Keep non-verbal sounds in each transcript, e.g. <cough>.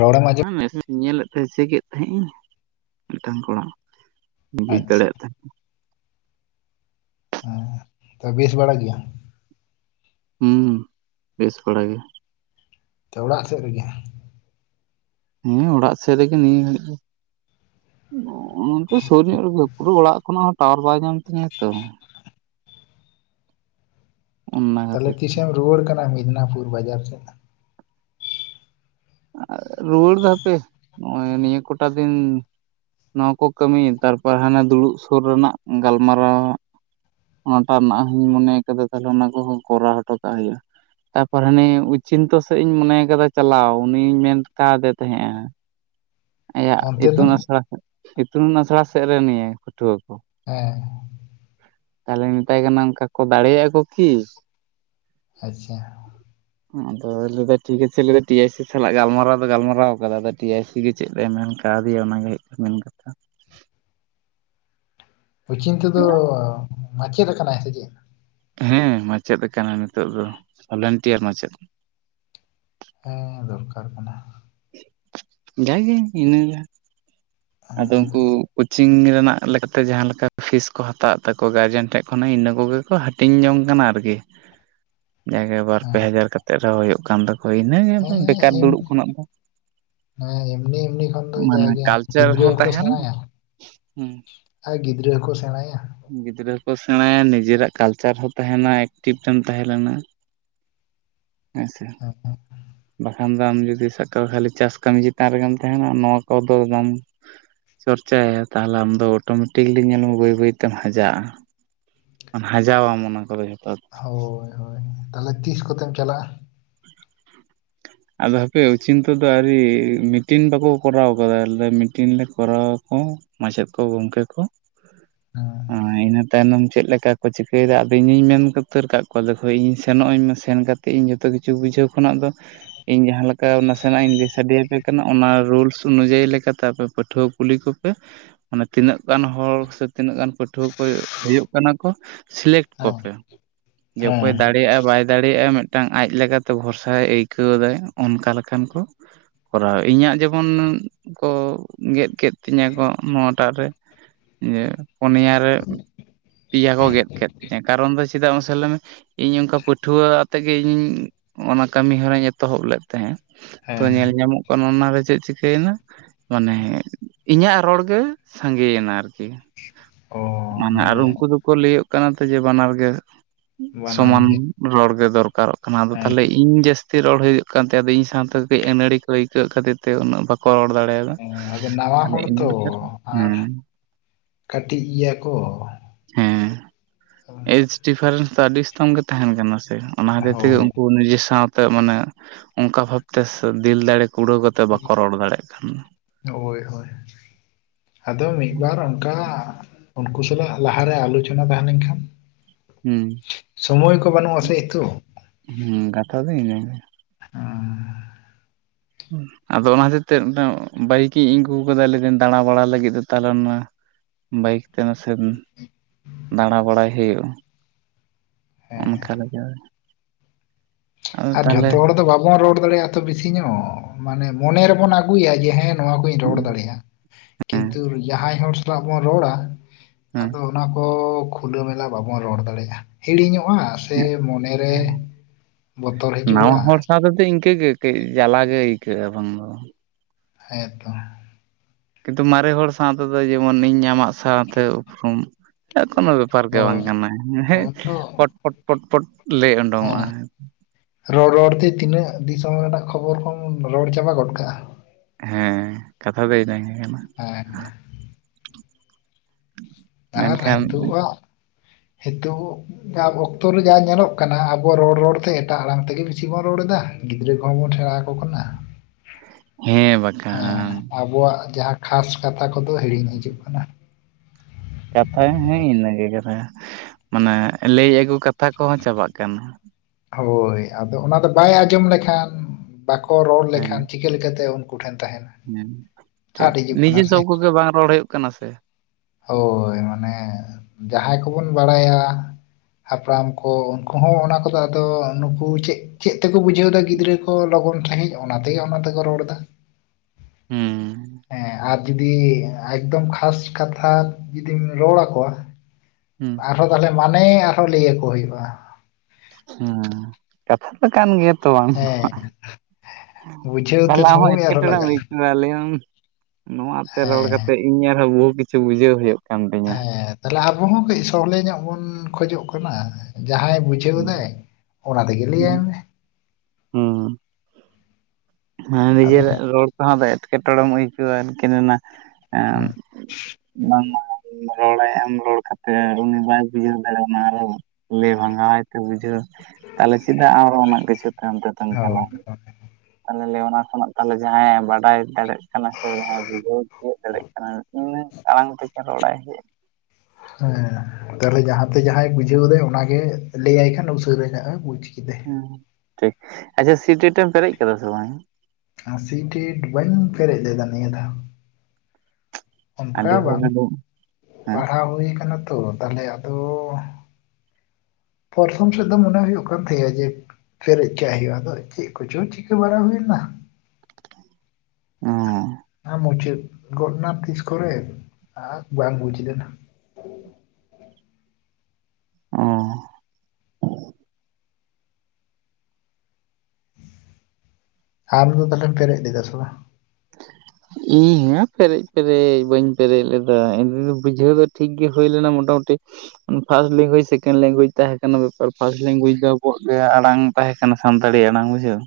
ᱨᱚᱲᱮᱢ ᱟᱸᱡᱚᱢ ᱦᱮᱸ ᱢᱮᱥᱮᱡ ᱧᱮᱞᱮ ᱛᱟᱦᱮᱸ ᱪᱮᱠᱮᱜ ᱛᱟᱦᱮᱸᱜ ᱤᱧ ᱢᱤᱫᱴᱟᱝ ᱠᱚᱲᱟᱣᱟᱜ᱾ ᱵᱩᱡᱽ ᱟᱪᱪᱷᱟ ᱫᱟᱲᱮᱭᱟᱜ ᱛᱟᱦᱮᱸ ᱦᱮᱸ ᱛᱚ ᱵᱮᱥ ᱵᱟᱲᱟ ᱜᱮᱭᱟᱢ? ᱦᱩᱸ ᱵᱮᱥ ᱵᱟᱲᱟ ᱜᱮ᱾ ᱛᱚ ᱚᱲᱟᱜ ᱥᱮᱜ ᱨᱮᱜᱮ? ᱦᱮᱸ ᱚᱲᱟᱜ ᱥᱮᱜ ᱨᱮᱜᱮ ᱱᱤᱭᱟᱹ ᱜᱟᱹᱲᱤᱡ ᱫᱚ᱾ ᱚᱱᱛᱮ ᱥᱩᱨ ᱧᱚᱜ ᱨᱮᱜᱮ ᱯᱩᱨᱟᱹ ᱚᱲᱟᱜ ᱠᱷᱚᱱᱟᱜ ᱦᱚᱸ ᱴᱟᱣᱟᱨ ᱵᱟᱭ ᱧᱟᱢ ᱛᱤᱧᱟᱹ ᱛᱚ᱾ ᱚᱱᱟ ᱛᱟᱦᱞᱮ ᱠᱷᱟᱹᱛᱤᱨ ᱛᱮ ᱛᱤᱥᱮᱢ ᱨᱩᱣᱟᱹᱲ ᱠᱟᱱᱟ ᱢᱮᱫᱽᱱᱟᱯᱩᱨ ᱵᱟᱡᱟᱨ ᱥᱮᱜ? ᱨᱩᱣᱟᱹᱲ ᱫᱚ ᱦᱟᱯᱮ ᱱᱚᱜᱼᱚᱭ ᱱᱤᱭᱟᱹ ᱠᱚᱴᱟ ᱫᱤᱱ ᱱᱚᱣᱟ ᱠᱚ ᱠᱟᱹᱢᱤ ᱛᱟᱨᱯᱚᱨ ᱦᱟᱱᱮ ᱫᱩᱲᱩᱵ ᱥᱩᱨ ᱨᱮᱱᱟᱜ ᱜᱟᱞᱢᱟᱨᱟᱣ ᱚᱱᱟ ᱴᱟᱜ ᱨᱮᱱᱟᱜ ᱦᱚᱧ ᱢᱚᱱᱮ ᱠᱟᱫᱟ ᱛᱟᱦᱞᱮ ᱚᱱᱟ ᱠᱚᱦᱚᱸ ᱠᱚᱨᱟᱣ ᱦᱚᱴᱚ ᱠᱟᱜ ᱦᱩᱭᱩᱜᱼᱟ᱾ ᱛᱟᱯᱚᱨ ᱦᱟᱱᱤ ᱩᱪᱤᱱᱛᱚ ᱥᱮᱜ ᱤᱧ ᱢᱚᱱᱮ ᱠᱟᱫᱟ ᱪᱟᱞᱟᱣ ᱩᱱᱤᱧ ᱢᱮᱱ ᱠᱟᱣᱫᱮ ᱛᱟᱦᱮᱸᱜᱼᱟ᱾ ᱟᱭᱟᱜ ᱚᱱᱛᱮ ᱫᱚ ᱤᱛᱩᱱ ᱟᱥᱲᱟ ᱥᱮᱫ ᱤᱛᱩᱱ ᱟᱥᱲᱟ ᱥᱮᱜ ᱨᱮ ᱱᱤᱭᱟᱹ ᱯᱟᱹᱴᱷᱩᱣᱟᱹ ᱠᱚ᱾ ᱦᱮᱸ ᱛᱟᱦᱚᱞᱮᱧ ᱢᱮᱛᱟᱭ ᱠᱟᱱᱟ ᱚᱝᱠᱟ ᱠᱚ ᱫᱟᱲᱮᱭᱟᱜᱼᱟ ᱠᱚ ᱠᱤ? ᱟᱪᱪᱷᱟ ᱟᱫᱚᱭ ᱞᱟᱹᱭᱫᱟ ᱴᱷᱤᱠ ᱟᱪᱷᱮ ᱞᱟᱹᱭᱫᱟᱭ ᱴᱤ ᱟᱭ ᱥᱤ ᱥᱟᱞᱟᱜ ᱜᱟᱞᱢᱟᱨᱟᱣ ᱫᱚ ᱜᱟᱞᱢᱟᱨᱟᱣ ᱠᱟᱫᱟ ᱟᱫᱚ ᱴᱤ ᱟᱭ ᱥᱤ ᱜᱮ ᱪᱮᱫ ᱮ ᱢᱮᱱ ᱠᱟᱣᱫᱮᱭᱟ ᱚᱱᱟᱜᱮ ᱦᱳᱭᱳ ᱠᱟᱱᱟ ᱢᱮᱱ ᱠᱟᱛᱷᱟ᱾ ᱚᱪᱤᱱᱛᱚ ᱫᱚ ᱢᱟᱪᱮᱫ ᱟᱠᱟᱱᱟᱭ ᱥᱮ ᱪᱮᱫ? ᱦᱮᱸ ᱢᱟᱪᱮᱫ ᱟᱠᱟᱱᱟᱭ ᱱᱤᱛᱚᱜ ᱫᱚ ᱵᱷᱚᱞᱮᱱᱴᱤᱭᱟᱨ ᱢᱟᱪᱮᱫ᱾ ᱦᱮᱸ ᱫᱚᱨᱠᱟᱨ ᱠᱟᱱᱟ᱾ ᱡᱟᱜᱤ ᱤᱱᱟᱹ ᱜᱮ᱾ ᱟᱫᱚ ᱦᱮᱸ ᱩᱝᱠᱩ ᱠᱚᱪᱤᱝ ᱨᱮᱱᱟᱜ ᱟᱞᱮᱠᱟᱛᱮ ᱡᱟᱸᱦᱟ ᱞᱮᱠᱟ ᱯᱷᱤᱥ ᱠᱚ ᱦᱟᱛᱟᱣᱮᱜ ᱛᱟᱠᱚ ᱜᱟᱨᱡᱮᱱ ᱴᱷᱮᱜ ᱠᱷᱚᱱᱟᱜ ᱤᱱᱟᱹ ᱠᱚᱜᱮ ᱠᱚ ᱦᱟᱹᱴᱤᱧ ᱡᱚᱝ ᱠᱟᱱᱟ ᱟᱨᱠᱤ᱾ <inaudible> ᱡᱟᱜᱮ ᱵᱟᱨ ᱯᱮ ᱦᱟᱡᱟᱨ ᱠᱟᱛᱮ ᱨᱮᱦᱚ ᱦᱳᱭᱳᱜ ᱠᱟᱱ ᱛᱟᱠᱚᱣᱟ ᱤᱱᱟᱹᱜᱮ ᱦᱮᱸ ᱵᱮᱠᱟᱨ ᱫᱩᱲᱩᱵ ᱤᱢᱱᱤ, ᱠᱷᱚᱱᱟᱜ ᱫᱚ ᱦᱮᱸ ᱤᱢᱱᱤᱼᱤᱢᱱᱤ ᱠᱷᱚᱱ ᱫᱚ ᱢᱟᱱᱮ ᱡᱟᱜᱮ ᱠᱟᱞᱪᱟᱨ ᱜᱤᱫᱽᱨᱟᱹ ᱦᱚᱸ ᱦᱚᱸᱠᱚ ᱛᱟᱦᱮᱱᱟ ᱥᱮᱬᱟᱭᱟ ᱦᱩᱸ ᱟᱨ ᱜᱤᱫᱽᱨᱟᱹ ᱦᱚᱸᱠᱚ ᱥᱮᱬᱟᱭᱟ᱾ ᱜᱤᱫᱽᱨᱟᱹ ᱦᱚᱸᱠᱚ ᱥᱮᱬᱟᱭᱟ, ᱱᱤᱡᱟᱨᱟᱜ ᱠᱟᱞᱪᱟᱨ ᱦᱚᱸ ᱛᱟᱦᱮᱱᱟ ᱮᱠᱴᱤᱵᱷ ᱨᱮᱢ ᱛᱟᱦᱮᱸ ᱞᱮᱱᱟ᱾ ᱟᱪᱪᱷᱟ? ᱦᱮᱸ ᱵᱟᱠᱷᱟᱱ ᱫᱚ ᱟᱢ ᱡᱩᱫᱤ ᱥᱟᱠᱟᱞ ᱠᱷᱟᱹᱞᱤ ᱪᱟᱥ ᱠᱟᱹᱢᱤ ᱪᱮᱛᱟᱱ ᱨᱮᱜᱮᱢ ᱛᱟᱦᱮᱸᱱᱟ ᱱᱚᱣᱟ ᱠᱚᱫᱚ ᱵᱟᱢ ᱪᱚᱨᱪᱟᱭᱟ ᱛᱟᱦᱚᱞᱮ ᱟᱢᱫᱚ ᱳᱴᱳᱢᱮᱴᱤᱠᱞᱤ ᱧᱮᱞ ᱢᱮ, ᱵᱟᱹᱭ ᱵᱟᱹᱭ ᱛᱮᱢ ᱦᱟᱡᱟᱜᱼᱟ᱾ ᱟᱢ ᱦᱟᱡᱟᱣ ᱟᱢ ᱚᱱᱟ ᱠᱚᱫᱚ ᱡᱷᱚᱛᱚ ᱦᱳᱭᱼᱦᱳᱭ ᱛᱟᱦᱚᱞᱮ ᱛᱤᱥ ᱠᱚᱛᱮᱢ ᱪᱟᱞᱟᱜᱼᱟ? ᱟᱫᱚ ᱦᱟᱯᱮ ᱚᱪᱤᱱᱛᱚ ᱫᱚ ᱟᱹᱣᱨᱤ, ᱢᱤᱴᱤᱱ ᱵᱟᱠᱚ ᱠᱚᱨᱟᱣ ᱟᱠᱟᱫᱟ, ᱟᱞᱮ ᱢᱤᱴᱤᱱ ᱞᱮ ᱠᱚᱨᱟᱣ ᱟᱠᱚ ᱢᱟᱪᱮᱫ ᱠᱚ ᱜᱚᱝᱠᱮ ᱠᱚ ᱦᱮᱸ ᱟᱸ ᱤᱱᱟᱹ ᱛᱟᱭᱱᱚᱢ ᱪᱮᱫ ᱞᱮᱠᱟ ᱪᱮᱫ ᱠᱚ ᱪᱤᱠᱟᱹᱭ ᱮᱫᱟ, ᱟᱫᱚ ᱤᱧᱤᱧ ᱢᱮᱱ ᱩᱛᱟᱹᱨ ᱠᱟᱜ ᱠᱚᱣᱟ, ᱫᱮᱠᱷᱳ ᱤᱧ ᱥᱮᱱᱚᱜ ᱟᱹᱧ ᱢᱮᱥᱮ ᱤᱧ ᱡᱚᱛᱚ ᱠᱤᱪᱩ ᱵᱩᱡᱷᱟᱹᱣ ᱠᱷᱳᱱᱟᱜ ᱫᱚ ᱤᱧ ᱡᱟᱦᱟᱸ ᱞᱮᱠᱟ ᱱᱟᱥᱮᱱᱟᱜ ᱤᱧ ᱞᱟᱹᱭ ᱥᱟᱰᱮ ᱟᱯᱮ ᱠᱟᱱᱟ, ᱚᱱᱟ ᱨᱩᱞᱥ ᱱᱩᱡᱟᱹᱭ ᱞᱮᱠᱟᱛᱮ ᱟᱯᱮ ᱯᱟᱹᱴᱷᱩᱣᱟᱹ ᱠᱩᱞᱤ ᱠᱚᱯᱮ ᱢᱟᱱᱮ ᱛᱤᱱᱟᱹᱜ ᱜᱟᱱ ᱦᱚᱲ ᱥᱮ, ᱛᱤᱱᱟᱹᱜ ᱜᱟᱱ ᱯᱟᱹᱴᱷᱩᱣᱟᱹ ᱠᱚᱭ ᱦᱳᱭᱳᱜ ᱠᱟᱱᱟ ᱠᱚ ᱥᱤᱞᱮᱠᱴ ᱦᱮᱸ ᱠᱚᱯᱮ, ᱡᱮ ᱚᱠᱚᱭ ᱦᱮᱸ ᱫᱟᱲᱮᱭᱟᱜᱼᱟᱭ ᱵᱟᱭ ᱫᱟᱲᱮᱭᱟᱜ ᱟᱭ ᱢᱤᱫᱴᱟᱝ ᱟᱡ ᱞᱮᱠᱟᱛᱮ ᱵᱷᱚᱨᱥᱟᱭ ᱟᱹᱭᱠᱟᱹᱣ ᱮᱫᱟᱭ ᱚᱱᱠᱟ ᱞᱮᱠᱟᱱ ᱠᱚ ᱠᱚᱨᱟᱣᱟ, ᱤᱧᱟᱹᱜ ᱡᱮᱢᱚᱱ ᱠᱚ ᱜᱮᱫ ᱠᱮᱫ ᱛᱤᱧᱟᱹ ᱠᱚ ᱱᱚᱣᱟᱴᱟᱜ ᱨᱮ ᱤᱧᱟᱺᱜ ᱯᱚᱱᱭᱟ ᱨᱮ ᱯᱮᱭᱟ ᱠᱚ ᱜᱮᱫ ᱠᱮᱫ ᱛᱤᱧᱟ, ᱠᱟᱨᱚᱱ ᱫᱚ ᱪᱮᱫᱟᱜ ᱢᱟᱥᱮ ᱞᱟᱹᱭ ᱢᱮ ᱤᱧ ᱚᱱᱠᱟ ᱯᱟᱹᱴᱷᱩᱣᱟᱹ ᱟᱛᱮ ᱜᱤᱧ ᱤᱧ ᱚᱱᱟ ᱠᱟᱹᱢᱤ ᱦᱚᱨᱟᱸᱧ ᱮᱛᱚᱦᱚᱵ ᱞᱮᱫ ᱛᱟᱦᱮᱸᱜᱼᱟ᱾ ᱛᱚ ᱦᱮᱸ ᱧᱮᱞ ᱧᱟᱢᱚᱜ ᱠᱟᱱᱟ ᱚᱱᱟᱨᱮ ᱪᱮᱫ ᱪᱤᱠᱟᱹᱭᱮᱱᱟ? ᱢᱟᱱᱮ ᱤᱧᱟᱹᱜ ᱨᱚᱲ ᱜᱮ ᱥᱟᱸᱜᱮ ᱭᱮᱱᱟ ᱟᱨᱠᱤ? ᱚ ᱢᱟ ᱱᱟᱜ ᱟᱨ ᱢᱟᱱᱮ ᱩᱱᱠᱩ ᱫᱚᱠᱚ ᱞᱟᱹᱭᱩᱜ ᱠᱟᱱᱟ ᱛᱚ, ᱡᱮ ᱵᱟᱱᱟᱨ ᱜᱮ ᱵᱟᱱᱟᱨ ᱥᱚᱢᱟᱱ ᱜᱮ ᱨᱚᱲ ᱜᱮ ᱫᱚᱨᱠᱟᱨᱚᱜ ᱠᱟᱱᱟ ᱟᱫᱚ ᱦᱮᱸ ᱛᱟᱦᱮᱞᱮ ᱤᱧ ᱡᱟᱹᱥ ᱛᱤ ᱨᱚᱲ ᱦᱩᱭᱩᱜ ᱠᱟᱱ ᱛᱟᱭᱟ, ᱟᱫᱚ ᱤᱧ ᱥᱟᱶᱛᱮ ᱠᱟᱹᱡ ᱟᱹᱱᱟᱹᱲᱤ ᱠᱚ ᱟᱹᱭᱠᱟᱹᱣ ᱮᱫ ᱠᱷᱟᱹᱛᱤᱨ ᱛᱮ ᱩᱱᱟᱹᱜ ᱵᱟᱠᱚ ᱨᱚᱲ ᱫᱟᱲᱮ ᱫᱟᱲᱮᱜᱟᱜ ᱦᱮᱸ ᱟᱫᱚ ᱱᱟᱣᱟ ᱟ᱾ ᱟ ᱦᱚᱲ ᱛᱚ ᱱᱤᱜᱱᱤᱠᱟᱹ ᱨᱮ, ᱟᱨ ᱦᱩᱸ ᱠᱟᱹᱴᱤᱡ ᱜᱮᱭᱟ ᱠᱚ ᱦᱮᱸ ᱮᱡᱽ ᱰᱤᱯᱷᱟᱨᱮᱱᱥ ᱫᱚ ᱟᱹᱰᱤ ᱥᱛᱚᱝ ᱜᱮ ᱛᱟᱸᱦᱮᱱ ᱠᱟᱱᱟ ᱥᱮᱱᱟᱜ ᱚᱱᱟ ᱠᱷᱟᱹᱛᱤᱨ ᱛᱮᱜᱮ ᱦᱳᱭ ᱩᱱᱠᱳ ᱱᱤᱡᱮ ᱥᱟᱶᱛᱮ ᱢᱟᱱᱮ ᱚᱱᱠᱟ ᱵᱷᱟᱵ ᱛᱮ ᱥᱮ ᱫᱤᱞ ᱫᱟᱲᱮ ᱠᱩᱲᱟᱹᱣ ᱠᱟᱛ <inaudible> ᱦᱳᱭ ᱦᱳᱭ ᱟᱫᱚ ᱢᱤᱫ ᱵᱟᱨ ᱚᱱᱠᱟ ᱩᱱᱠᱩ ᱥᱟᱞᱟᱜ ᱞᱟᱦᱟᱨᱮ ᱟᱞᱳᱪᱚᱱᱟ ᱛᱟᱦᱮᱸ ᱞᱮᱱ ᱠᱷᱟᱱ, ᱦᱩᱸ ᱥᱳᱢᱚᱭ ᱠᱚ ᱵᱟᱹᱱᱩᱜ ᱟᱥᱮ ᱮᱠ ᱛᱳ ᱦᱩᱸ ᱜᱟᱛᱷᱟ ᱫᱚ ᱤᱱᱟᱹ ᱜᱮ ᱦᱩᱸ <unintelligible> <unintelligible> ᱟᱫᱚ ᱚᱱᱟ ᱛᱟᱛᱤᱨ ᱛᱮ ᱢᱤᱫᱴᱟᱝ ᱵᱟᱭᱤᱠ ᱤᱧ ᱤᱸᱜᱩ ᱟᱠᱟᱫᱟ ᱞᱟᱹᱭ ᱫᱟᱹᱧ ᱫᱟᱬᱟ ᱵᱟᱲᱟ ᱞᱟᱹᱜᱤᱫ ᱫᱚ ᱛᱟ ᱦᱚᱞᱮ ᱚᱱᱟ ᱾ ᱵᱟᱭᱤᱠ ᱛᱮ ᱱᱟᱥᱮᱢ ᱫᱟᱬᱟ ᱵᱟᱲᱟᱭ ᱦᱳᱭᱳᱜᱼᱟ ᱚᱱᱠᱟ ᱞᱮᱠᱟ ᱜᱮ ᱟᱨ ᱡᱷᱚᱛᱚ ᱦᱚᱲ ᱫᱚ ᱵᱟᱵᱚᱱ ᱨᱚᱲ ᱫᱟᱲᱮᱭᱟᱜᱼᱟ ᱛᱚ ᱵᱤᱥᱤ ᱧᱚᱜ, ᱢᱟᱱᱮ ᱢᱚᱱᱮ ᱨᱮᱵᱚᱱ ᱟᱹᱜᱩᱭᱟ ᱡᱮ ᱦᱮᱸ ᱱᱚᱣᱟ ᱠᱩᱧ ᱨᱚᱲ ᱦᱮᱸ ᱫᱟᱲᱮᱭᱟᱜ, ᱠᱤᱱᱛᱩᱨ ᱡᱟᱸᱦᱟᱭ ᱦᱚᱲ ᱥᱟᱞᱟᱜ ᱵᱚᱱ ᱨᱚᱲᱟ! ᱟᱫᱚ ᱚᱱᱟ ᱠᱚ ᱠᱷᱩᱞᱟᱹ ᱢᱮᱞᱟ ᱵᱟᱵᱚᱱ ᱨᱚᱲ ᱫᱟᱲᱮᱭᱟᱜᱼᱟ, ᱦᱤᱲᱤᱧᱚᱜᱼᱟ ᱥᱮ ᱢᱚᱱᱮ ᱨᱮ ᱱᱟᱣᱟ ᱦᱚᱲ ᱥᱟᱶᱛᱮᱫᱚ ᱤᱸᱠᱟᱹᱜᱮ ᱠᱟᱹᱡ ᱡᱟᱞᱟ ᱜᱮ ᱟᱹᱭᱠᱟᱹᱜᱼᱟ ᱵᱟᱝ ᱫᱚ। ᱦᱮᱸ ᱛᱚ ᱠᱤᱸᱛᱩ ᱢᱟᱨᱮ ᱦᱚᱲ ᱥᱟᱶᱛᱮᱫᱚ ᱡᱮᱢᱚᱱ ᱤᱧ ᱟᱢᱟᱜ ᱥᱟᱶᱛᱮ ᱩᱯᱨᱩᱢ। ᱦᱮᱸ ᱠᱳᱱᱳ ᱵᱮᱯᱟᱨ ᱜᱮ ᱵᱟᱝ ᱦᱳᱭ ᱠᱟᱱᱟ, ᱦᱮᱸ ᱦᱮᱸᱜ ᱩᱱ ᱫᱚ ᱯᱚᱴ ᱯᱚᱴ ᱯᱚᱴ ᱯᱚᱴ ᱞᱮᱭ ᱚᱸᱰᱳᱝ ᱦᱮᱸ ᱚᱜᱼᱟ। ᱨᱚᱲ ᱨᱚᱲ ᱛᱮ ᱛᱤᱱᱟᱹᱜ ᱫᱤᱥᱚᱢ ᱨᱮᱱᱟᱜ ᱠᱷᱚᱵᱚᱨ ᱠᱚᱢ ᱨᱚᱲ ᱪᱟᱵᱟ ᱜᱚᱫ ᱠᱟᱜᱼᱟ ᱦᱮᱸ ᱠᱟᱛᱷᱟ ᱫᱚ ᱤᱱᱟᱹ ᱜᱮ। ᱟᱨ ᱟᱨ ᱢᱮᱱᱠᱷᱟᱱ ᱦᱤᱛᱚᱜ ᱟᱜ ᱦᱤᱛᱚᱜ ᱡᱟ ᱚᱠᱛᱚ ᱨᱮ ᱡᱟ ᱧᱮᱞᱚᱜ ᱠᱟᱱᱟ ᱟᱵᱚ ᱨᱚᱲ ᱨᱚᱲ ᱛᱮ ᱮᱴᱟᱜ ᱟᱲᱟᱝ ᱛᱮᱜᱮ ᱵᱤᱥᱤ ᱵᱚᱱ ᱨᱚᱲ ᱮᱫᱟ। ᱜᱤᱫᱽᱨᱟᱹ ᱠᱚ ᱦᱚᱸ ᱵᱚᱱ ᱴᱷᱮᱨᱟ ᱟᱠᱚ ᱠᱟᱱᱟ। ᱦᱮᱸ ᱦᱮᱸ ᱵᱟᱠᱷᱟᱱ ᱟᱵᱚᱣᱟᱜ ᱡᱟᱦᱟ ᱠᱷᱟᱥ ᱠᱟᱛᱷᱟ ᱠᱚᱫᱚ ᱦᱤᱲᱤᱧ ᱦᱤᱡᱩᱜ ᱠᱟᱱᱟ। ᱠᱟᱛᱷᱟ ᱞ ᱦᱮᱸ ᱤᱱᱟᱹᱜᱮ ᱠᱟᱱᱟ। ᱢᱟᱱᱮ ᱞᱟᱹᱭ ᱟᱹᱜᱩ ᱠᱟᱛᱷᱟ ᱠᱚᱦᱚᱸ ᱪᱟᱵᱟᱜ ᱠᱟᱱᱟ। ᱦᱳᱭ ᱟᱫᱚ ᱚᱱᱟ ᱫᱚ ᱵᱟᱭ ᱟᱸᱡᱚᱢ ᱞᱮᱠᱷᱟᱱ ᱵᱟᱠᱚ ᱨᱚᱲ ᱦᱮᱸ ᱞᱮᱠᱷᱟᱱ ᱪᱤᱠᱟᱹ ᱞᱮᱠᱟᱛᱮ ᱩᱱᱠᱩ ᱴᱷᱮᱱ ᱛᱟ‍ᱸᱦᱮᱱᱟ। ᱦᱮᱸ ᱴᱷᱤᱠ ᱱᱤᱡᱮᱥᱚᱵ ᱠᱚᱜᱮ ᱵᱟᱝ ᱨᱚᱲ ᱦᱩᱭᱩᱜ ᱠᱟᱱᱟ ᱥᱮ। ᱦᱳᱭ ᱢᱟᱱᱮ ᱡᱟᱸᱦᱟᱭ ᱠᱚᱵᱚᱱ ᱵᱟᱲᱟᱭᱟ ᱦᱟᱯᱲᱟᱢ ᱠᱚ ᱩᱱᱠᱩ ᱦᱚᱸ ᱚᱱᱟ ᱠᱚᱫᱚ ᱟᱫᱚ ᱱᱩᱠᱩ ᱪᱮᱫ ᱪᱮᱫ ᱛᱮᱠᱚ ᱵᱩᱡᱷᱟᱹᱣ ᱮᱫᱟ ᱜᱤᱫᱽᱨᱟᱹ ᱠᱚ ᱞᱚᱜᱚᱱ ᱥᱟᱸᱦᱤᱡ ᱚᱱᱟ ᱛᱮᱜᱮ ᱚᱱᱟ ᱛᱮᱠᱚ ᱨᱚᱲ ᱮᱫᱟ। ᱦᱩᱸ ᱦᱮᱸ ᱟᱨ ᱡᱩᱫᱤ ᱮᱠᱫᱚᱢ ᱠᱷᱟᱥ ᱠᱟᱛᱷᱟ ᱡᱩᱫᱤᱢ ᱨᱚᱲ ᱟᱠᱚᱣᱟ। ᱦᱩᱸ ᱟᱨᱦᱚᱸ ᱛᱟᱦᱚᱞᱮ ᱢᱟᱱᱮ ᱟᱨᱦᱚᱸ ᱞᱟᱹᱭ ᱟᱠᱚ ᱦᱩᱭᱩᱜᱼᱟ। ᱦᱮᱸ ᱠᱟᱛᱷᱟ ᱫᱚ ᱠᱟᱱ ᱜᱮᱭᱟ ᱛᱚ ᱵᱟᱝᱢᱟ ᱦᱮᱸ ᱵᱩᱡᱷᱟᱹᱣ ᱛᱮ ᱛᱟᱦᱟᱞᱮ ᱟᱢ ᱦᱚᱸ ᱥᱚᱢᱚᱭ ᱟᱨᱦᱚᱸ ᱮᱴᱠᱮᱴᱚᱬᱮᱢ ᱵᱩᱡ ᱞᱟᱜᱟᱜᱼᱟ ᱠᱮᱫᱟ ᱞᱟᱹᱭ ᱟᱢ ᱱᱚᱣᱟᱛᱮ ᱨᱚᱲ ᱦᱮᱸ ᱠᱟᱛᱮ ᱤᱧ ᱟᱨ ᱦᱚᱸ ᱵᱩᱦᱩ ᱠᱤᱪᱷᱩ ᱵᱩᱡᱷᱟᱹ ᱦᱩᱭᱩᱜᱼᱟ। ᱦᱮᱸ ᱛᱟᱦᱟᱞᱮ ᱟᱵᱚ ᱦᱚᱸ ᱠᱟᱹᱡ ᱥᱚᱦᱞᱮ ᱧᱚᱜ ᱵᱚᱱ ᱠᱷᱚᱡᱚᱜ ᱠᱟᱱᱟ ᱡᱟᱸᱦᱟᱭ ᱵᱩᱡᱷᱟᱹ ᱵᱩᱡᱷᱟᱹᱣ ᱫᱟᱭ ᱚᱱᱟ ᱛᱮᱜᱮ ᱞᱟᱹᱭ ᱟᱭ ᱢᱮ। ᱦᱮᱸ ᱟᱫᱚ ᱱᱤᱡᱮᱨᱟᱜ ᱦᱮᱸ ᱨᱚᱲ ᱠᱚᱦᱚᱸ ᱮᱴᱠᱮᱴᱚᱬᱮᱢ ᱟᱹᱭ ᱠᱟᱹᱣ-ᱟ ᱩᱱᱠᱤᱱ ᱚᱱᱟ ᱵᱟᱝᱢᱟ ᱨᱚᱲ ᱟᱭᱟᱢ ᱨᱚᱲ ᱠᱟᱛᱮᱫ ᱩᱱᱤ ᱵᱟᱭ ᱵᱩᱡᱷᱟᱹᱣ ᱫᱟᱲᱮᱭᱟᱜ-ᱟ ᱟᱨᱚ ᱞᱟᱹᱭ ᱵᱷᱟᱜᱟᱣ ᱟᱭᱛᱮ ᱵᱩᱡᱷᱟᱹᱣ ᱛᱟᱦᱚᱞᱮ ᱪᱮᱫᱟᱜ ᱟᱨ ᱩᱱᱟᱹᱜ ᱠᱤᱪᱷᱩ ᱛᱟᱭᱚᱢ ᱛᱮᱛᱮᱢ ᱦᱳᱭ ᱪᱟᱞᱟᱜᱼᱟ। ᱦᱳᱭ᱾ ᱛᱟᱦᱚᱞᱮ ᱞᱟᱹᱭᱟ ᱚᱱᱟ ᱠᱷᱚᱱᱟᱜ ᱛᱟᱦᱚᱞᱮ ᱡᱟᱸᱦᱟᱭ ᱮ ᱵᱟᱰᱟᱭ ᱫᱟᱲᱮᱭᱟᱜ ᱠᱟᱱᱟ ᱥᱮ ᱡᱟᱦᱟᱸᱭ ᱵᱩᱡᱷᱟᱹᱣ ᱛᱤᱭᱳ ᱫᱟᱲᱮᱭᱟᱜ ᱠᱟᱱᱟ ᱚᱱᱤ ᱫᱚ ᱤᱱᱟ ᱟᱲᱟᱝ ᱛᱮᱜᱮ ᱨᱚᱲ ᱟᱭ ᱦᱩᱭᱩᱜ-ᱟ। ᱦᱮᱸ ᱛᱟᱦᱚᱞᱮ ᱡᱟᱸᱦᱟ ᱛᱮ ᱡᱟᱸᱦᱟᱭ ᱵᱩᱡᱷᱟᱹᱣ ᱫᱟᱭ ᱚᱱᱟᱜᱮ ᱞᱟᱹᱭᱟᱭ ᱠᱷᱟᱱ ᱩᱥᱟᱹᱨᱟ ᱦᱟᱜ ᱮ ᱵᱩᱡ ᱠᱮᱫᱟ। ᱦᱮᱸ ᱴᱷᱤᱠ ᱟᱪᱪᱷᱟ ᱥᱤ ᱴᱮᱴ ᱮᱢ ᱯᱮᱨᱮᱡᱽ ᱠᱟᱫᱟ ᱥᱮ ᱵᱟᱝ ᱭᱟ? ᱟᱨ ᱥᱤᱴᱮᱴ ᱵᱟᱹᱧ ᱯᱮᱨᱮᱡ ᱞᱮᱫᱟ ᱱᱤᱭᱟᱹ ᱫᱷᱟᱣ। ᱚᱱᱠᱟ ᱟᱹᱰᱤ ᱦᱚᱲ ᱵᱟᱝ ᱜᱮ ᱦᱮᱸ ᱯᱟᱲᱦᱟᱣ ᱦᱩᱭ ᱟᱠᱟᱱᱟ ᱛᱚ ᱛᱟᱦᱚᱞᱮ ᱟᱫᱚ ᱯᱨᱚᱛᱷᱚᱢ ᱥᱮᱫ ᱫᱚ ᱢᱚᱱᱮ ᱦᱩᱭᱩᱜ ᱠᱟᱱ ᱛᱟᱸᱦᱮ- ᱟ ᱡᱮ ᱯᱮᱨᱮᱡ ᱠᱟᱜ ᱦᱩᱭᱩᱜ ᱟ ᱟᱫᱚ ᱪᱮᱫ ᱠᱚᱪᱚᱝ ᱪᱤᱠᱟᱹ ᱵᱟᱲᱟ ᱦᱩᱭ ᱱᱟ। ᱚ ᱟ ᱢᱩᱪᱟᱛ ᱜᱚᱫ ᱱᱟ ᱛᱤᱥ ᱠᱚᱨᱮ ᱵᱟᱝ ᱵᱩᱡᱽ ᱞᱮᱱᱟ। ᱚ ᱟᱢ ᱫᱚ ᱛᱟᱦᱚᱞᱮᱢ ᱯᱮᱨᱮᱡ ᱞᱮᱫᱟ ᱥᱮ ᱵᱟᱝ? <inaudible> ᱤᱧ ᱢᱟ ᱯᱮᱨᱮᱡ ᱯᱮᱨᱮᱡ ᱵᱟᱹᱧ ᱯᱮᱨᱮᱡ ᱞᱮᱫᱟ ᱤᱧ ᱫᱚ ᱵᱩᱡᱷᱟᱹᱣ ᱫᱚ ᱴᱷᱤᱠ ᱜᱮ ᱦᱩᱭ ᱞᱮᱱᱟ ᱢᱚᱴᱟ-ᱢᱩᱴᱤ᱾ ᱯᱷᱟᱥᱴ ᱞᱮᱝᱜᱩᱭᱮᱡ ᱥᱮᱠᱮᱱᱰ ᱞᱮᱝᱜᱩᱭᱮᱡ ᱛᱟᱸᱦᱮ ᱠᱟᱱᱟ ᱵᱮᱯᱟᱨ ᱯᱷᱟᱥᱴ ᱞᱮᱝᱜᱩᱭᱮᱡ ᱫᱚ ᱟᱵᱣᱟᱜ ᱜᱮ ᱟᱲᱟᱝ। ᱛᱟᱸᱦᱮ ᱠᱟᱱᱟ ᱥᱟᱱᱛᱟᱲᱤ ᱟᱲᱟᱝ ᱵᱩᱡᱷᱟᱹᱣ।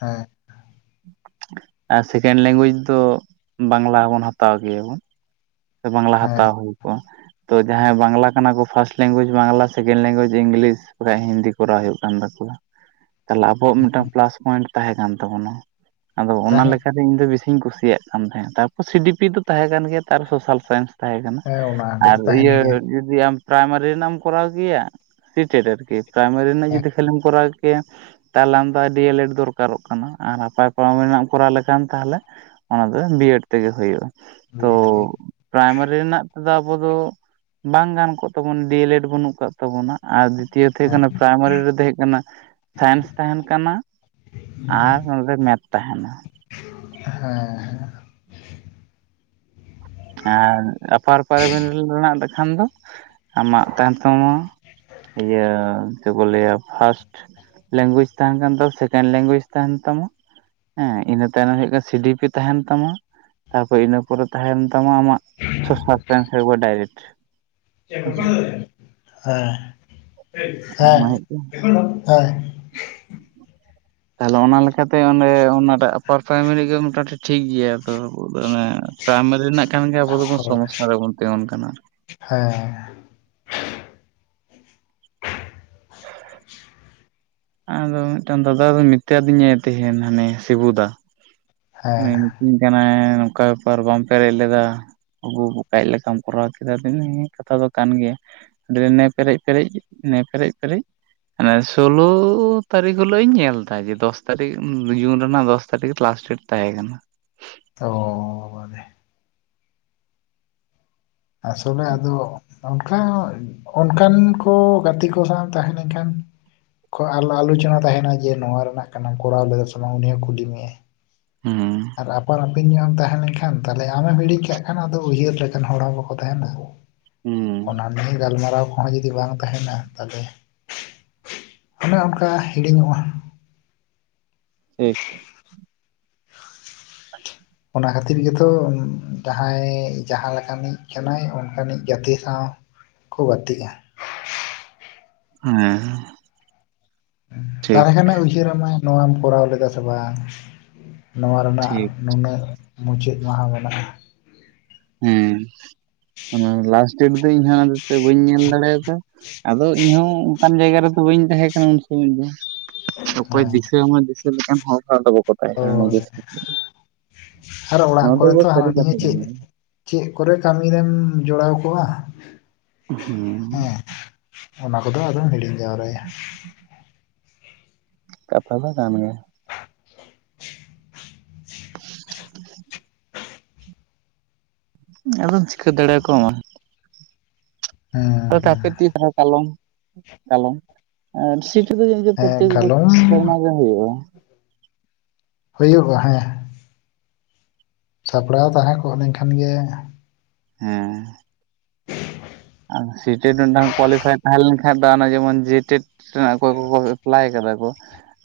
ᱦᱮᱸ। ᱟᱨ ᱥᱮᱠᱮᱱᱰ ᱞᱮᱝᱜᱩᱭᱮᱡᱽ ᱫᱚ ᱵᱟᱝᱞᱟᱵᱚᱱ ᱦᱟᱛᱟᱣ ᱜᱮᱭᱟᱵᱚᱱ। ᱥᱮ ᱵᱟᱝᱞᱟ ᱦᱮᱸ ᱦᱟᱛᱟᱣ ᱦᱩᱭ ᱠᱚᱜᱼᱟ। ᱛᱚ ᱡᱟᱦᱟᱸᱭ ᱵᱟᱝᱞᱟ ᱠᱟᱱᱟ ᱠᱚ first language Bangla second language English <unintelligible> Hindi ᱠᱚᱨᱟᱣ ᱦᱩᱭᱩᱜ ᱠᱟᱱ ᱛᱟᱠᱚᱣᱟ <inaudible> ᱛᱟᱦᱚᱞᱮ ᱟᱵᱚᱣᱟᱜ ᱢᱤᱫᱴᱟᱝ ᱯᱞᱟᱥ ᱯᱚᱭᱮᱱᱴ ᱛᱟᱦᱮᱸ ᱠᱟᱱ ᱛᱟᱵᱚᱱᱟ ᱟᱫᱚ ᱚᱱᱟ ᱛᱟᱦᱮᱸ ᱞᱮᱠᱟ ᱤᱧ ᱫᱚ ᱵᱮᱥᱤᱧ ᱠᱩᱥᱤᱭᱟᱜ ᱠᱟᱱ ᱛᱟᱦᱮᱸᱫ ᱛᱟᱨᱯᱚᱨ ᱥᱤ ᱵᱤ ᱯᱤ ᱫᱚ ᱛᱟᱦᱮᱸ ᱠᱟᱱ ᱜᱮᱭᱟ ᱛᱟᱨᱯᱚᱨ ᱥᱳᱥᱟᱞ ᱥᱟᱭᱮᱱᱥ ᱛᱟᱦᱮᱸ ᱠᱟᱱᱟ ᱦᱮᱸ ᱚᱱᱟ ᱟᱨ ᱠᱚᱫᱚ ᱛᱟᱦᱮᱱ ᱤᱭᱟᱹ ᱜᱮᱭᱟ ᱡᱩᱫᱤ ᱟᱢ ᱯᱨᱟᱭᱢᱟᱨᱤ ᱨᱮᱱᱟᱜ ᱮᱢ ᱠᱚᱨᱟᱣ ᱠᱮᱭᱟ ᱥᱤ ᱴᱮᱴ ᱟᱨᱠᱤ ᱯᱨᱟᱭᱢᱟᱨᱤ ᱨᱮᱱᱟᱜ ᱦᱮᱸ ᱡᱩᱫᱤ ᱠᱷᱟᱹᱞᱤᱢ ᱠᱚᱨᱟᱣ᱾ ᱛᱟᱦᱚᱞᱮ ᱟᱢ ᱫᱚ ᱰᱤ ᱮᱞ ᱮᱰ ᱫᱚᱨᱠᱟᱨᱚᱜ ᱠᱟᱱᱟ ᱟᱨ ᱟᱯᱟᱨ ᱯᱨᱟᱭᱢᱟᱨᱤ ᱨᱮᱱᱟᱜ ᱮᱢ ᱠᱚᱨᱟᱣ ᱞᱮᱠᱷᱟᱱ ᱛᱟᱦᱚᱞᱮ ᱚᱱᱟ ᱫᱚ ᱵᱤ ᱮᱰ ᱛᱮᱜᱮ ᱦᱩᱭᱩᱜ-ᱟ᱾ <unintelligible> ᱯᱨᱟᱭᱢᱟᱨᱤ ᱨᱮᱱᱟᱜ ᱛᱮᱫᱚ ᱟᱵᱚ ᱫᱚ ᱵᱟᱝ ᱜᱟᱱ ᱠᱚᱜ ᱛᱟᱵᱚᱱᱟ ᱰᱤ ᱮᱞ ᱮᱰ ᱵᱟᱹᱱᱩᱜ ᱟᱠᱟᱫ ᱛᱟᱵᱚᱱᱟ ᱟᱨ ᱪᱤᱠᱟᱹ ᱛᱮ ᱦᱩᱭᱩᱜ ᱠᱟᱱᱟ ᱯᱨᱟᱭᱢᱟᱨᱤ ᱨᱮᱫᱚ ᱦᱩᱭᱩᱜ ᱠᱟᱱᱟ ᱥᱟᱭᱮᱱᱥ ᱛᱟᱦᱮᱱ ᱠᱟᱱᱟ ᱟᱨ ᱱᱚᱸᱰᱮ ᱢᱮᱛᱷ ᱛᱟᱦᱮᱸᱱᱟ ᱦᱮᱸ ᱦᱮᱸ ᱟᱨ ᱟᱯᱟᱨ ᱯᱨᱟᱭᱢᱟᱨᱤ ᱨᱮᱱᱟᱜ ᱞᱮᱠᱷᱟᱱ ᱫᱚ ᱟᱢᱟᱜ ᱛᱟᱦᱮᱱ ᱛᱟᱢᱟ ᱤᱭᱟᱹ ᱪᱮᱫ ᱠᱚ ᱞᱟᱹᱭᱟ ᱯᱷᱟᱥᱴ ᱞᱮᱝᱜᱩᱭᱮᱡ ᱛᱟᱦᱮᱱ ᱠᱟᱱ ᱛᱟᱢᱟ ᱥᱮᱠᱮᱱᱰ ᱞᱮᱝᱜᱩᱭᱮᱡ ᱛᱟᱦᱮᱱ ᱛᱟᱢᱟ ᱦᱮᱸ ᱤᱱᱟᱹ ᱛᱟᱭᱱᱚᱢ ᱦᱩᱭᱩᱜ ᱠᱟᱱᱟ ᱥᱤ ᱰᱤ ᱯᱤ ᱛᱟᱦᱮᱱ ᱛᱟᱢᱟ ᱛᱟᱯᱚᱨ ᱤᱱᱟᱹ ᱯᱚᱨᱮ ᱛᱟᱦᱮᱱ ᱛᱟᱢᱟ ᱟᱢᱟᱜ ᱦᱮᱸ <unintelligible> ᱦᱮᱸ ᱦᱮᱸ ᱚᱱᱟ ᱦᱮᱸ ᱦᱩᱭᱩᱜ ᱠᱟᱱᱟ ᱦᱮᱸ <inaudible> ᱛᱟᱦᱚᱞᱮ ᱚᱱᱟ ᱞᱮᱠᱟᱛᱮ ᱚᱸᱰᱮ ᱚᱱᱟᱴᱟᱜ ᱟᱯᱟᱨ ᱯᱨᱟᱭᱢᱟᱨᱤ ᱜᱮ ᱢᱚᱴᱟᱢᱩᱴᱤ ᱴᱷᱤᱠ ᱜᱮᱭᱟ ᱛᱚ ᱚᱱᱮ ᱯᱨᱟᱭᱢᱟᱨᱤ ᱨᱮᱱᱟᱜ ᱠᱷᱟᱱ ᱜᱮ ᱟᱵᱚ ᱫᱚᱵᱚᱱ ᱥᱚᱢᱚᱥᱥᱟ ᱨᱮᱵᱚᱱ ᱛᱤᱸᱜᱩᱱ ᱠᱟᱱᱟ ᱦᱮᱸ ᱦᱮᱸ ᱦᱮᱸ ᱟᱫᱚ ᱢᱤᱫᱴᱟᱝ ᱫᱟᱫᱟ ᱫᱚ ᱢᱮᱛᱟ ᱫᱤᱧᱟᱭ ᱛᱮᱦᱮᱱ ᱦᱟᱱᱤ ᱥᱤᱵᱩ ᱫᱟ ᱩᱱᱤ ᱦᱮᱸ ᱢᱤᱛᱟᱹᱧ ᱠᱟᱱᱟᱭ ᱱᱚᱝᱠᱟ ᱵᱮᱯᱟᱨ ᱵᱟᱢ ᱯᱮᱨᱮᱡ ᱞᱮᱫᱟ ᱵᱟᱵᱩ ‌ᱵᱚᱠᱟᱭᱤᱡ ᱞᱮᱠᱟᱢ ᱠᱚᱨᱟᱣ ᱠᱮᱫᱟ ᱟᱫᱚᱧ ᱞᱟᱹᱭᱮᱫ-ᱟ ᱦᱮᱸ ᱠᱟᱛᱷᱟ ᱫᱚ ᱠᱟᱱ ᱜᱮᱭᱟ ᱱᱮ ᱯᱮᱨᱮᱡ ᱯᱮᱨᱮᱡ ᱱᱮ ᱯᱮᱨᱮᱡ ᱯᱮᱨᱮᱡ ᱢᱟᱱᱮ ᱥᱳᱞᱳ ᱛᱟᱹᱨᱤᱠᱷ ᱦᱤᱞᱟᱹᱜ ᱤᱧ ᱧᱮᱞ ᱮᱫᱟ ᱡᱮ ᱫᱚᱥ ᱛᱟᱹᱨᱤᱠᱷ ᱡᱩᱱ ᱨᱮᱱᱟᱜ ᱫᱚᱥ ᱛᱟᱹᱨᱤᱠᱷ ᱞᱟᱥᱴ ᱰᱮᱴ ᱛᱟᱦᱮᱸ ᱠᱟᱱᱟ ᱛᱚ ᱢᱟᱱᱮ ᱟᱥᱚᱞᱮ ᱟᱫᱚ ᱚᱱᱠᱟ ᱚᱱᱠᱟᱱ ᱠᱚ ᱜᱟᱛᱮ ᱠᱚ ᱥᱟᱶ ᱛᱟᱦᱮᱸ ᱞᱮᱱ ᱠᱷᱟᱱ ᱠᱷ ᱟᱨᱞᱚ ᱟᱞᱳᱪᱚᱱᱟ ᱛᱟᱦᱮᱱᱟ ᱡᱮ ᱱᱚᱣᱟ ᱨᱮᱱᱟᱜ ᱠᱟᱱᱟ ᱠᱚᱨᱟᱣ ᱞᱮᱫᱟ ᱥᱮ ᱵᱟᱝ ᱩᱱᱤ ᱦᱚᱸ ᱠᱩᱞᱤ ᱢᱮᱭᱟ ᱦᱩᱸ ᱟᱨ ᱟᱯᱟᱱ ᱟᱹᱯᱤᱱ ᱧᱚᱜ ᱮᱢ ᱛᱟᱦᱮᱸ ᱞᱮᱱᱠᱷᱟᱱ ᱛᱟᱦᱞᱮ ᱟᱢᱮᱢ ᱦᱤᱲᱤᱡ ᱠᱟᱜ ᱠᱷᱟᱱ ᱟᱫᱚ ᱩᱭᱦᱟᱹᱨ ᱞᱮᱠᱟᱱ ᱦᱚᱲ ᱦᱚᱸ ᱵᱟᱠᱚ ᱛᱟᱦᱮᱱᱟ ᱦᱩᱸ ᱚᱱᱟ ᱱᱤᱭᱟᱹ ᱜᱟᱞ ᱢᱟᱨᱟᱣ ᱦᱚᱸ ᱡᱩᱫᱤ ᱵᱟᱝ ᱛᱟᱦᱮᱱᱟ ᱛᱟᱦᱚᱞᱮ ᱚᱱᱮ ᱚᱱᱠᱟ ᱦᱤᱲᱤᱧᱚᱜ-ᱟ ᱴᱷᱤᱠ <inaudible> ᱚᱱᱟ ᱠᱷᱟᱹᱛᱤᱨ ᱜᱮᱛᱚ ᱡᱟᱦᱟᱸᱭ ᱡᱟᱦᱟᱸ ᱞᱮᱠᱟᱱᱤᱡ ᱠᱟᱱᱟᱭ ᱚᱱᱠᱟᱱᱤᱡ ᱜᱟᱹᱛᱮ ᱥᱟᱶ ᱠᱚ ᱜᱟᱛᱮᱜ-ᱟ ᱦᱮᱸ ᱴᱷᱤᱠ ᱛᱟᱦᱚᱞᱮ ᱠᱷᱟᱱ-ᱮ ᱩᱭᱦᱟᱹᱨ ᱟᱢᱟ ᱱᱚᱣᱟᱢ ᱠᱚᱨᱟᱣ ᱞᱮᱫᱟ ᱥᱮ ᱵᱟᱝ ᱱᱚᱣᱟ ᱨᱮᱱᱟᱜ ᱴᱷᱤᱠ ᱱᱩᱱᱟᱹᱜ ᱢᱩᱪᱟᱹᱫ ᱢᱟᱦᱟ ᱢᱮᱱᱟᱜ-ᱟ ᱦᱮᱸ ᱚᱱᱟ ᱞᱟᱥᱴ ᱰᱮᱴ ᱫᱚ ᱤᱧ ᱦᱚᱸ ᱟᱫᱚ ᱛᱚ ᱵᱟᱹᱧ ᱧᱮᱞ ᱫᱟᱲᱮᱭᱟᱫᱟ ᱟᱫᱚ ᱤᱧ ᱦᱚᱸ ᱚᱱᱠᱟᱱ ᱡᱟᱭᱜᱟ ᱨᱮᱫᱚ ᱵᱟᱹᱧ ᱛᱟᱦᱮᱸ ᱠᱟᱱᱟ ᱩᱱ ᱥᱚᱢᱚᱭ ᱫᱚ ᱚᱠᱚᱭ ᱦᱮᱸ ᱫᱤᱥᱟᱹ ᱟᱢᱟ ᱫᱤᱥᱟᱹ ᱞᱮᱠᱟᱱ ᱦᱚᱲ ᱦᱚᱸ ᱟᱫᱚ ᱵᱟᱠᱚ ᱛᱟᱦᱮᱸ ᱠᱟᱱᱟ ᱦᱳᱭ ᱱᱤᱡᱮ ᱥᱚᱢᱚᱭ ᱟᱨ ᱚᱲᱟᱜ ᱫᱚ ᱠᱚᱨᱮ ᱛᱚ ᱦᱟᱱᱟ ᱱᱤᱭᱟᱹ ᱪᱮᱫ ᱪᱮᱫ ᱠᱚᱨᱮ ᱠᱟᱹᱢᱤ ᱨᱮᱢ ᱡᱚᱲᱟᱣ ᱠᱚᱣᱟ ᱦᱮᱸ ᱚᱱᱟ ᱠᱚᱫᱚ ᱟᱫᱚᱢ ᱦᱤᱲᱤᱧ ᱡᱟᱣᱨᱟ ᱭᱟ᱾ ᱠᱟᱛᱷᱟ ᱫᱚ ᱠᱟᱱ ᱜᱮᱭᱟ᱾ <inaudible> ᱟᱫᱚᱢ ᱪᱤᱠᱟᱹ ᱫᱟᱲᱮᱭ ᱠᱚᱣ‌ᱢᱟ᱾ ᱦᱮᱸ᱾ ᱟᱫᱚ ᱦᱮᱸ ᱛᱟᱨᱯᱮ ᱛᱤᱥ ᱦᱟᱸᱜ ᱠᱟᱞᱚᱢ ᱠᱟᱞᱚᱢ᱾ ᱟᱨ ᱥᱤᱴᱤ ᱫᱚ ᱡᱮ ᱦᱮᱸ ᱯᱚᱨᱛᱮᱠ ᱵᱚᱪᱷ ᱠᱟᱞᱚᱢ ᱥᱮᱨᱢᱟ ᱜᱮ ᱦᱩᱭᱩᱜ-ᱟ᱾ ᱦᱚᱭᱚᱜ-ᱟ ᱦᱮᱸ᱾ ᱥᱟᱯᱲᱟᱣ ᱛᱟᱦᱮᱸ ᱠᱚᱜ ᱞᱮᱱᱠᱷᱟᱱ ᱜᱮᱼᱼ ᱦᱮᱸᱻ᱾ ᱟᱨ ᱥᱤ ᱴᱮᱰ ᱢᱤᱫᱴᱟᱝ ᱠᱳᱣᱟᱞᱤᱯᱷᱟᱭ ᱛᱟᱦᱮᱸ ᱞᱮᱱᱠᱷᱟᱡ‌ ᱫᱚ ᱚᱱᱮ ᱡᱮᱢᱚᱱ ᱡᱮᱭᱮᱴᱮᱴ᱾ ᱥᱮ‌ ᱨᱮᱱ ᱚᱠᱚᱭ ᱠᱚ ᱠᱚ ᱮᱯᱞᱟᱭ ᱠᱟᱫᱟ ᱠᱚ,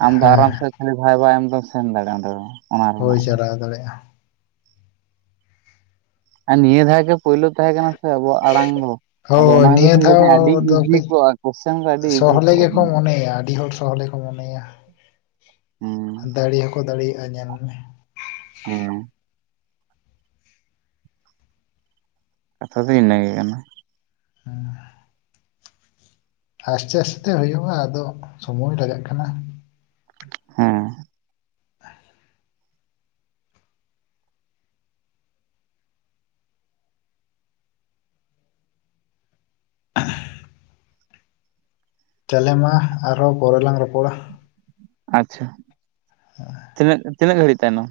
ᱟᱢᱫᱚ ᱦᱮᱸ ᱟᱨᱟᱢ ᱥᱮ ᱠᱷᱟᱹᱞᱤ ᱵᱷᱟᱭ ᱵᱟ ᱮᱢ ᱟᱢ‌ ᱫᱚᱢ ᱥᱮᱱ ᱫᱟᱲᱮᱜ-ᱟ ᱚᱸᱰᱮ‌ ᱫᱚ᱾ ᱚᱱᱟ ᱦᱳᱭ ᱨᱮᱱᱟᱜ ᱫᱚ ᱪᱟᱞᱟᱣ ᱫᱟᱲᱮᱜ-ᱟ᱾ ᱟᱨ ᱱᱤᱭᱟᱹ ᱫᱷᱟᱣ ᱜᱮ ᱯᱳᱭᱞᱳ ᱛᱟᱦᱮᱸ ᱠᱟᱱᱟ ᱥᱮ ᱟᱵᱚᱣᱟᱜ ᱟᱬᱟᱝ ᱫᱚ᱾ ᱟᱫᱚ ᱦᱳᱭ ᱚᱱᱟ ᱠᱷᱟᱹᱛᱤᱨ ᱱᱤᱭᱟᱹ ᱛᱤᱧ ᱞᱟᱹᱭᱫᱟ ᱫᱷᱟᱣ ᱟᱹᱰᱤ ᱫᱚ ᱤᱡᱤ ᱠᱟᱹᱡ ᱠᱚᱜᱼᱟ ᱠᱚᱥᱪᱮᱱ ᱠᱚ ᱟᱹᱰᱤ ᱤᱡᱤ ᱥᱚᱦᱚᱞᱮ ᱠᱚᱜᱼᱟ ᱜᱮᱠᱚ ᱠᱤᱱᱛᱩ᱾ ᱢᱚᱱᱮᱭᱟ ᱟᱰᱤ ᱦᱚᱲ᱾ ᱥᱚᱦᱚᱞᱮ ᱠᱚ ᱢᱚᱱᱮᱭᱟ᱾ ᱦᱮᱸ ᱫᱟᱹᱲᱤ ᱦᱚᱸᱠᱚ ᱫᱟᱹᱲᱤᱭᱟᱜ-ᱟ ᱧᱮᱞ ᱢᱮ᱾ ᱦᱩᱸ᱾ ᱠᱟᱛᱷᱟ ᱫᱚ ᱤᱱᱟᱹ ᱜᱮ ᱠᱟᱱᱟ᱾ ᱦᱮᱸ᱾ ᱟᱥᱛᱮ ᱟᱥᱛᱮ ᱛᱮ ᱦᱳᱭᱳᱜ-ᱟ ᱟᱫᱚ ᱥᱚᱢᱚᱭ ᱞᱟᱜᱟᱜ ᱠᱟᱱᱟ᱾ ᱦᱮᱸ᱾ <inaudible> ᱛᱟᱞᱮ ᱢᱟ ᱟᱨᱦᱚᱸ ᱯᱚᱨᱮ ᱞᱟᱝ ᱨᱚᱯᱚᱲᱟ᱾ ᱟᱪᱪᱷᱟ᱾ ᱟᱣᱟᱼᱼ <unintelligible> ᱛᱤᱱᱟᱹᱜ-ᱛᱤᱱᱟᱹᱜ ᱜᱟᱹᱲᱤᱡ ᱛᱟᱭᱱᱚᱢ?